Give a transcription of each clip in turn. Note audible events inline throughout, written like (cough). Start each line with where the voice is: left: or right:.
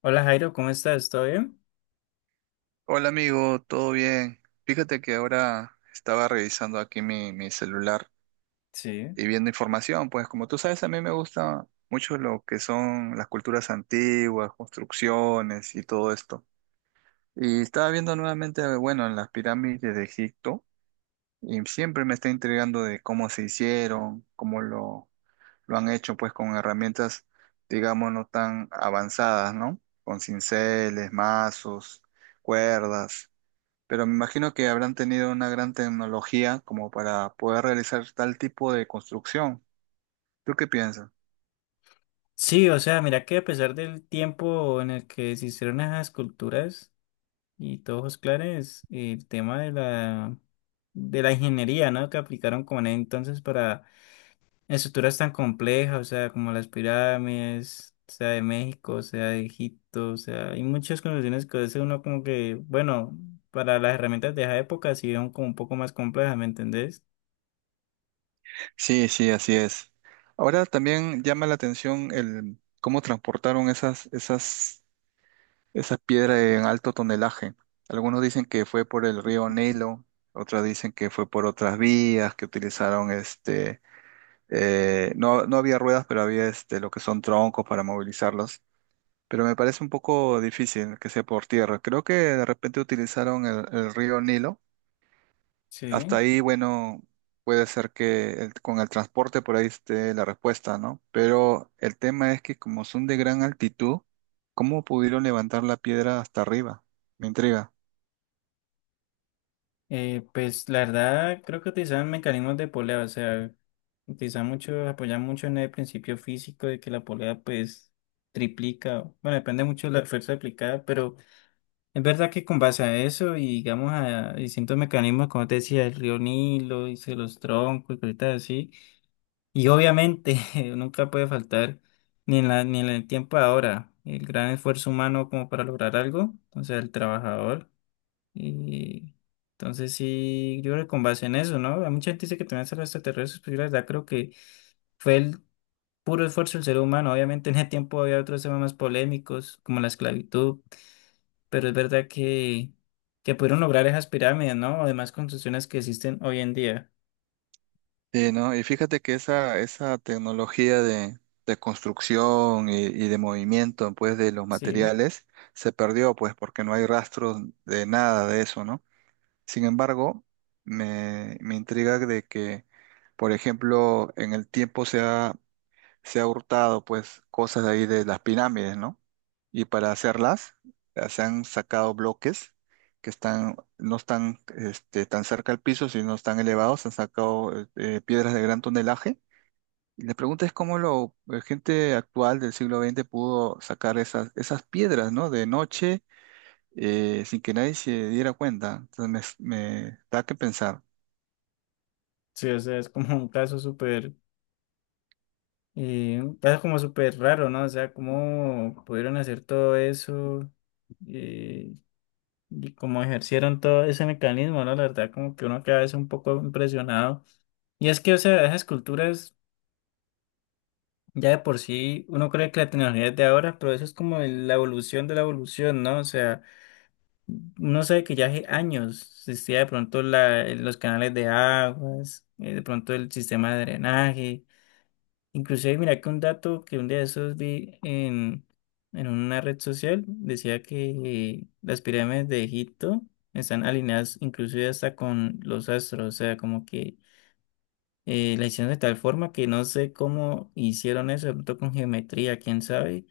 left: Hola Jairo, ¿cómo estás? ¿Todo bien?
right: Hola amigo, ¿todo bien? Fíjate que ahora estaba revisando aquí mi celular
left: Sí.
right: y viendo información, pues como tú sabes, a mí me gusta mucho lo que son las culturas antiguas, construcciones y todo esto. Y estaba viendo nuevamente, bueno, en las pirámides de Egipto y siempre me está intrigando de cómo se hicieron, lo han hecho, pues con herramientas, digamos, no tan avanzadas, ¿no? Con cinceles, mazos, cuerdas. Pero me imagino que habrán tenido una gran tecnología como para poder realizar tal tipo de construcción. ¿Tú qué piensas?
left: Sí, o sea, mira que a pesar del tiempo en el que se hicieron esas esculturas y tojos clares, el tema de de la ingeniería, ¿no? Que aplicaron con él entonces para estructuras tan complejas, o sea, como las pirámides, sea de México, o sea de Egipto, o sea, hay muchas construcciones que a veces uno como que, bueno, para las herramientas de esa época sí eran como un poco más complejas, ¿me entendés?
right: Sí, sí, así es. Ahora también llama la atención el cómo transportaron esas piedras en alto tonelaje. Algunos dicen que fue por el río Nilo, otros dicen que fue por otras vías que utilizaron este, no, no había ruedas, pero había este, lo que son troncos para movilizarlos. Pero me parece un poco difícil que sea por tierra. Creo que de repente utilizaron el río Nilo. Hasta
left: Sí.
right: ahí, bueno, puede ser que con el transporte por ahí esté la respuesta, ¿no? Pero el tema es que como son de gran altitud, ¿cómo pudieron levantar la piedra hasta arriba? Me intriga.
left: Pues la verdad creo que utilizaban mecanismos de polea, o sea, utilizaban mucho, apoyan mucho en el principio físico de que la polea pues triplica, bueno, depende mucho de la fuerza aplicada, pero es verdad que con base a eso y digamos a distintos mecanismos, como te decía, el río Nilo, y se los troncos y cositas así, y obviamente (laughs) nunca puede faltar ni en la, ni en el tiempo ahora, el gran esfuerzo humano como para lograr algo, o sea, el trabajador. Y entonces sí, yo creo que con base en eso, ¿no? Hay mucha gente dice que también son los extraterrestres, pero yo la verdad creo que fue el puro esfuerzo del ser humano. Obviamente en ese tiempo había otros temas más polémicos, como la esclavitud, pero es verdad que pudieron lograr esas pirámides, ¿no? Además, construcciones que existen hoy en día.
right: Sí, ¿no? Y fíjate que esa tecnología de construcción y de movimiento, pues, de los
left: Sí,
right: materiales se perdió, pues, porque no hay rastros de nada de eso, ¿no? Sin embargo, me intriga de que, por ejemplo, en el tiempo se ha hurtado pues cosas de ahí de las pirámides, ¿no? Y para hacerlas, se han sacado bloques que están, no están este, tan cerca al piso, sino están elevados, se han sacado piedras de gran tonelaje. Y la pregunta es la gente actual del siglo XX pudo sacar esas piedras, ¿no? De noche sin que nadie se diera cuenta. Entonces me da que pensar.
left: sí, o sea, es como un caso súper, un caso como súper raro, ¿no? O sea, cómo pudieron hacer todo eso. Eh, Y como ejercieron todo ese mecanismo, ¿no? La verdad, como que uno queda a veces un poco impresionado. Y es que, o sea, esas culturas, ya de por sí, uno cree que la tecnología es de ahora, pero eso es como la evolución de la evolución, ¿no? O sea, uno sabe que ya hace años existía de pronto la, los canales de aguas, de pronto el sistema de drenaje. Inclusive, mira que un dato que un día de esos en una red social decía que las pirámides de Egipto están alineadas inclusive hasta con los astros, o sea, como que la hicieron de tal forma que no sé cómo hicieron eso, de pronto con geometría, quién sabe,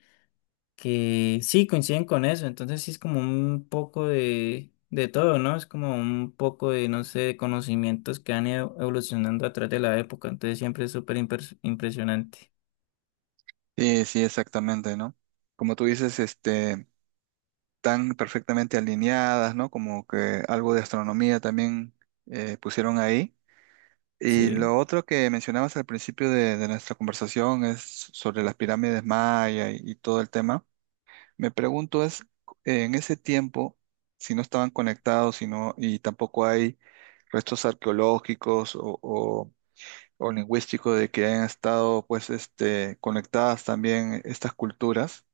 left: que sí coinciden con eso, entonces sí es como un poco de todo, ¿no? Es como un poco de, no sé, de conocimientos que han ido evolucionando a través de la época, entonces siempre es súper impresionante.
right: Sí, sí, exactamente, ¿no? Como tú dices, este, tan perfectamente alineadas, ¿no? Como que algo de astronomía también pusieron ahí. Y
left: Sí.
right: lo otro que mencionabas al principio de nuestra conversación es sobre las pirámides maya y todo el tema. Me pregunto es, en ese tiempo, si no estaban conectados, si no, y tampoco hay restos arqueológicos o lingüístico de que hayan estado pues este, conectadas también estas culturas,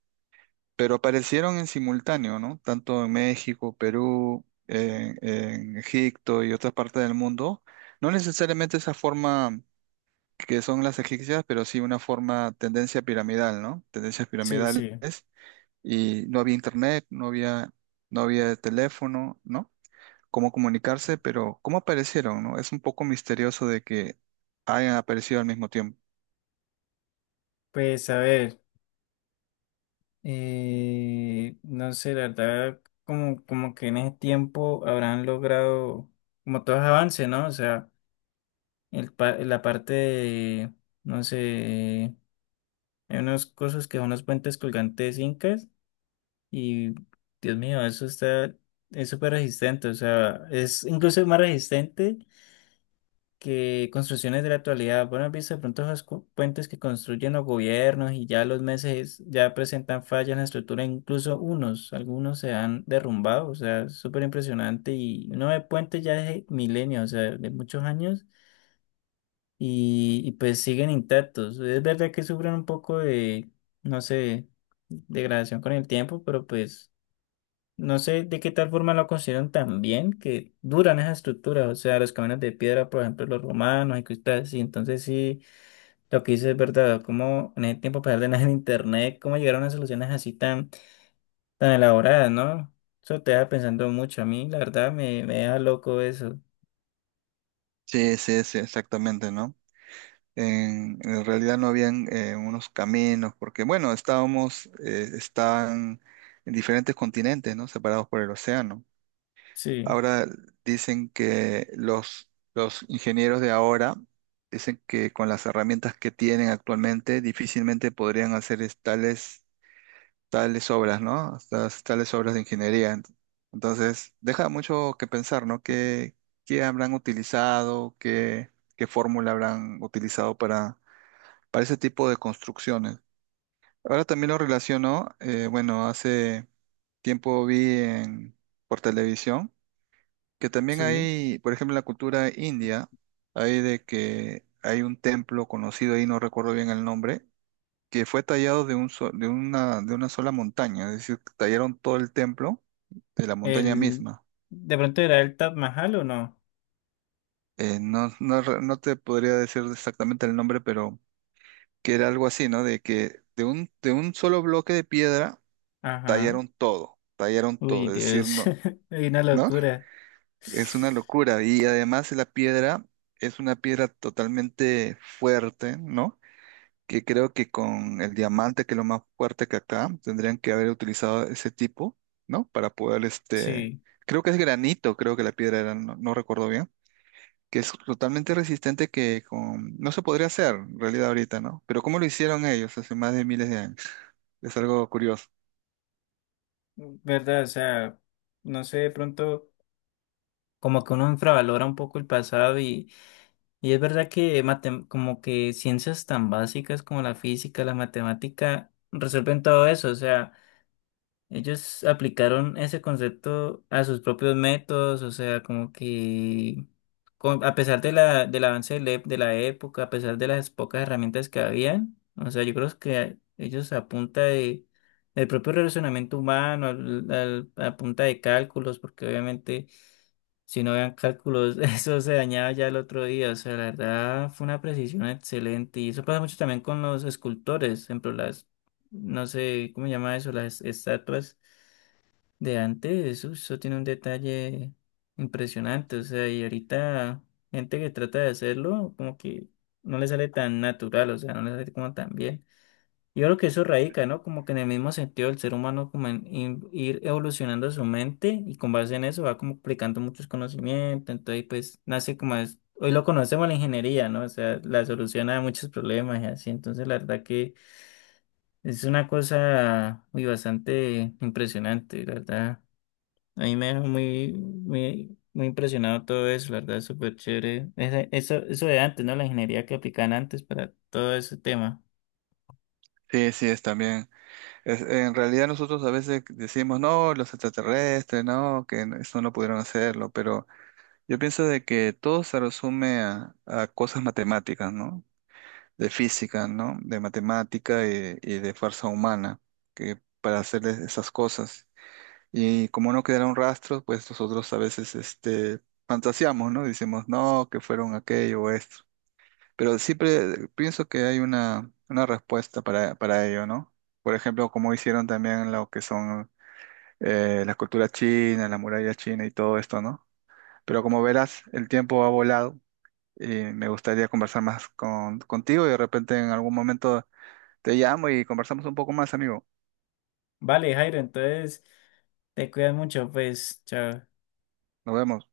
right: pero aparecieron en simultáneo, ¿no? Tanto en México, Perú, en Egipto y otras partes del mundo. No necesariamente esa forma que son las egipcias, pero sí una forma, tendencia piramidal, ¿no? Tendencias
left: Sí,
right: piramidales.
left: sí.
right: Y no había internet, no había, no había teléfono, ¿no? Cómo comunicarse, pero cómo aparecieron, ¿no? Es un poco misterioso de que hayan aparecido al mismo tiempo.
left: Pues a ver, no sé, la verdad, como, como que en ese tiempo habrán logrado como todos avances, ¿no? O sea, el, la parte de, no sé, hay unas cosas que son los puentes colgantes incas y, Dios mío, eso está, es súper resistente, o sea, es incluso más resistente que construcciones de la actualidad. Bueno, has visto de pronto esos puentes que construyen los gobiernos y ya los meses ya presentan fallas en la estructura, incluso unos, algunos se han derrumbado, o sea, es súper impresionante y uno ve puentes ya de milenios, o sea, de muchos años y pues siguen intactos. Es verdad que sufren un poco de, no sé, degradación con el tiempo, pero pues... No sé de qué tal forma lo consideran tan bien que duran esas estructuras, o sea, los caminos de piedra, por ejemplo, los romanos y cosas así. Entonces, sí, lo que dices es verdad, como en ese tiempo, a pesar de nada (laughs) en internet, cómo llegaron a soluciones así tan, tan elaboradas, ¿no? Eso te deja pensando mucho. A mí, la verdad, me deja loco eso.
right: Sí, sí, sí, exactamente, ¿no? En realidad no habían unos caminos, porque bueno, estábamos, estaban en diferentes continentes, ¿no? Separados por el océano.
left: Sí,
right: Ahora dicen que los ingenieros de ahora dicen que con las herramientas que tienen actualmente difícilmente podrían hacer tales tales obras, ¿no? Tales obras de ingeniería. Entonces, deja mucho que pensar, ¿no? ¿Qué, qué habrán utilizado? ¿Qué, qué fórmula habrán utilizado para ese tipo de construcciones? Ahora también lo relaciono, bueno, hace tiempo vi en, por televisión que también
left: sí.
right: hay, por ejemplo, en la cultura india, hay de que hay un templo conocido ahí, no recuerdo bien el nombre, que fue tallado de de una sola montaña, es decir, tallaron todo el templo de la montaña
left: El,
right: misma.
left: ¿de pronto era el Taj Mahal o no?
right: No, no te podría decir exactamente el nombre, pero que era algo así, ¿no? De que de un solo bloque de piedra
left: Ajá.
right: tallaron
left: Uy,
right: todo, es decir,
left: Dios,
right: no,
left: (laughs) hay una
right: ¿no?
left: locura.
right: Es una locura. Y además la piedra es una piedra totalmente fuerte, ¿no? Que creo que con el diamante, que es lo más fuerte que acá, tendrían que haber utilizado ese tipo, ¿no? Para poder, este,
left: Sí.
right: creo que es granito, creo que la piedra era, no, no recuerdo bien, que es totalmente resistente que con, no se podría hacer en realidad ahorita, ¿no? Pero ¿cómo lo hicieron ellos hace más de miles de años? Es algo curioso.
left: ¿Verdad? O sea, no sé, de pronto como que uno infravalora un poco el pasado y es verdad que como que ciencias tan básicas como la física, la matemática, resuelven todo eso, o sea... Ellos aplicaron ese concepto a sus propios métodos, o sea, como que a pesar de la, del avance de la, de la época, a pesar de las pocas herramientas que habían, o sea, yo creo que ellos a punta de, del propio relacionamiento humano, a punta de cálculos, porque obviamente si no habían cálculos, (laughs) eso se dañaba ya el otro día, o sea, la verdad fue una precisión excelente y eso pasa mucho también con los escultores, por ejemplo, no sé, ¿cómo se llama eso? Las estatuas de antes, eso tiene un detalle impresionante, o sea, y ahorita gente que trata de hacerlo, como que no le sale tan natural, o sea, no le sale como tan bien. Yo creo que eso radica, ¿no? Como que en el mismo sentido el ser humano, como en ir evolucionando su mente y con base en eso va como aplicando muchos conocimientos, entonces pues nace como es, hoy lo conocemos la ingeniería, ¿no? O sea, la solución a muchos problemas y así, entonces la verdad que... Es una cosa muy bastante impresionante, la verdad. A mí me dejó muy, muy, muy impresionado todo eso, la verdad, es súper chévere. Eso, eso de antes, ¿no? La ingeniería que aplican antes para todo ese tema.
right: Sí, sí, es también. Es- en realidad nosotros a veces decimos, no, los extraterrestres, no, que no- eso no pudieron hacerlo, pero yo pienso de que todo se resume a cosas matemáticas, ¿no? De física, ¿no? De matemática y de fuerza humana, que para hacer esas cosas. Y como no quedaron rastros, pues nosotros a veces este, fantaseamos, ¿no? Decimos no, que fueron aquello o esto. Pero siempre pienso que hay una respuesta para ello, ¿no? Por ejemplo, como hicieron también lo que son la cultura china, la muralla china y todo esto, ¿no? Pero como verás, el tiempo ha volado y me gustaría conversar más con, contigo y de repente en algún momento te llamo y conversamos un poco más, amigo.
left: Vale, Jairo, entonces te cuidas mucho, pues, chao.
right: Nos vemos.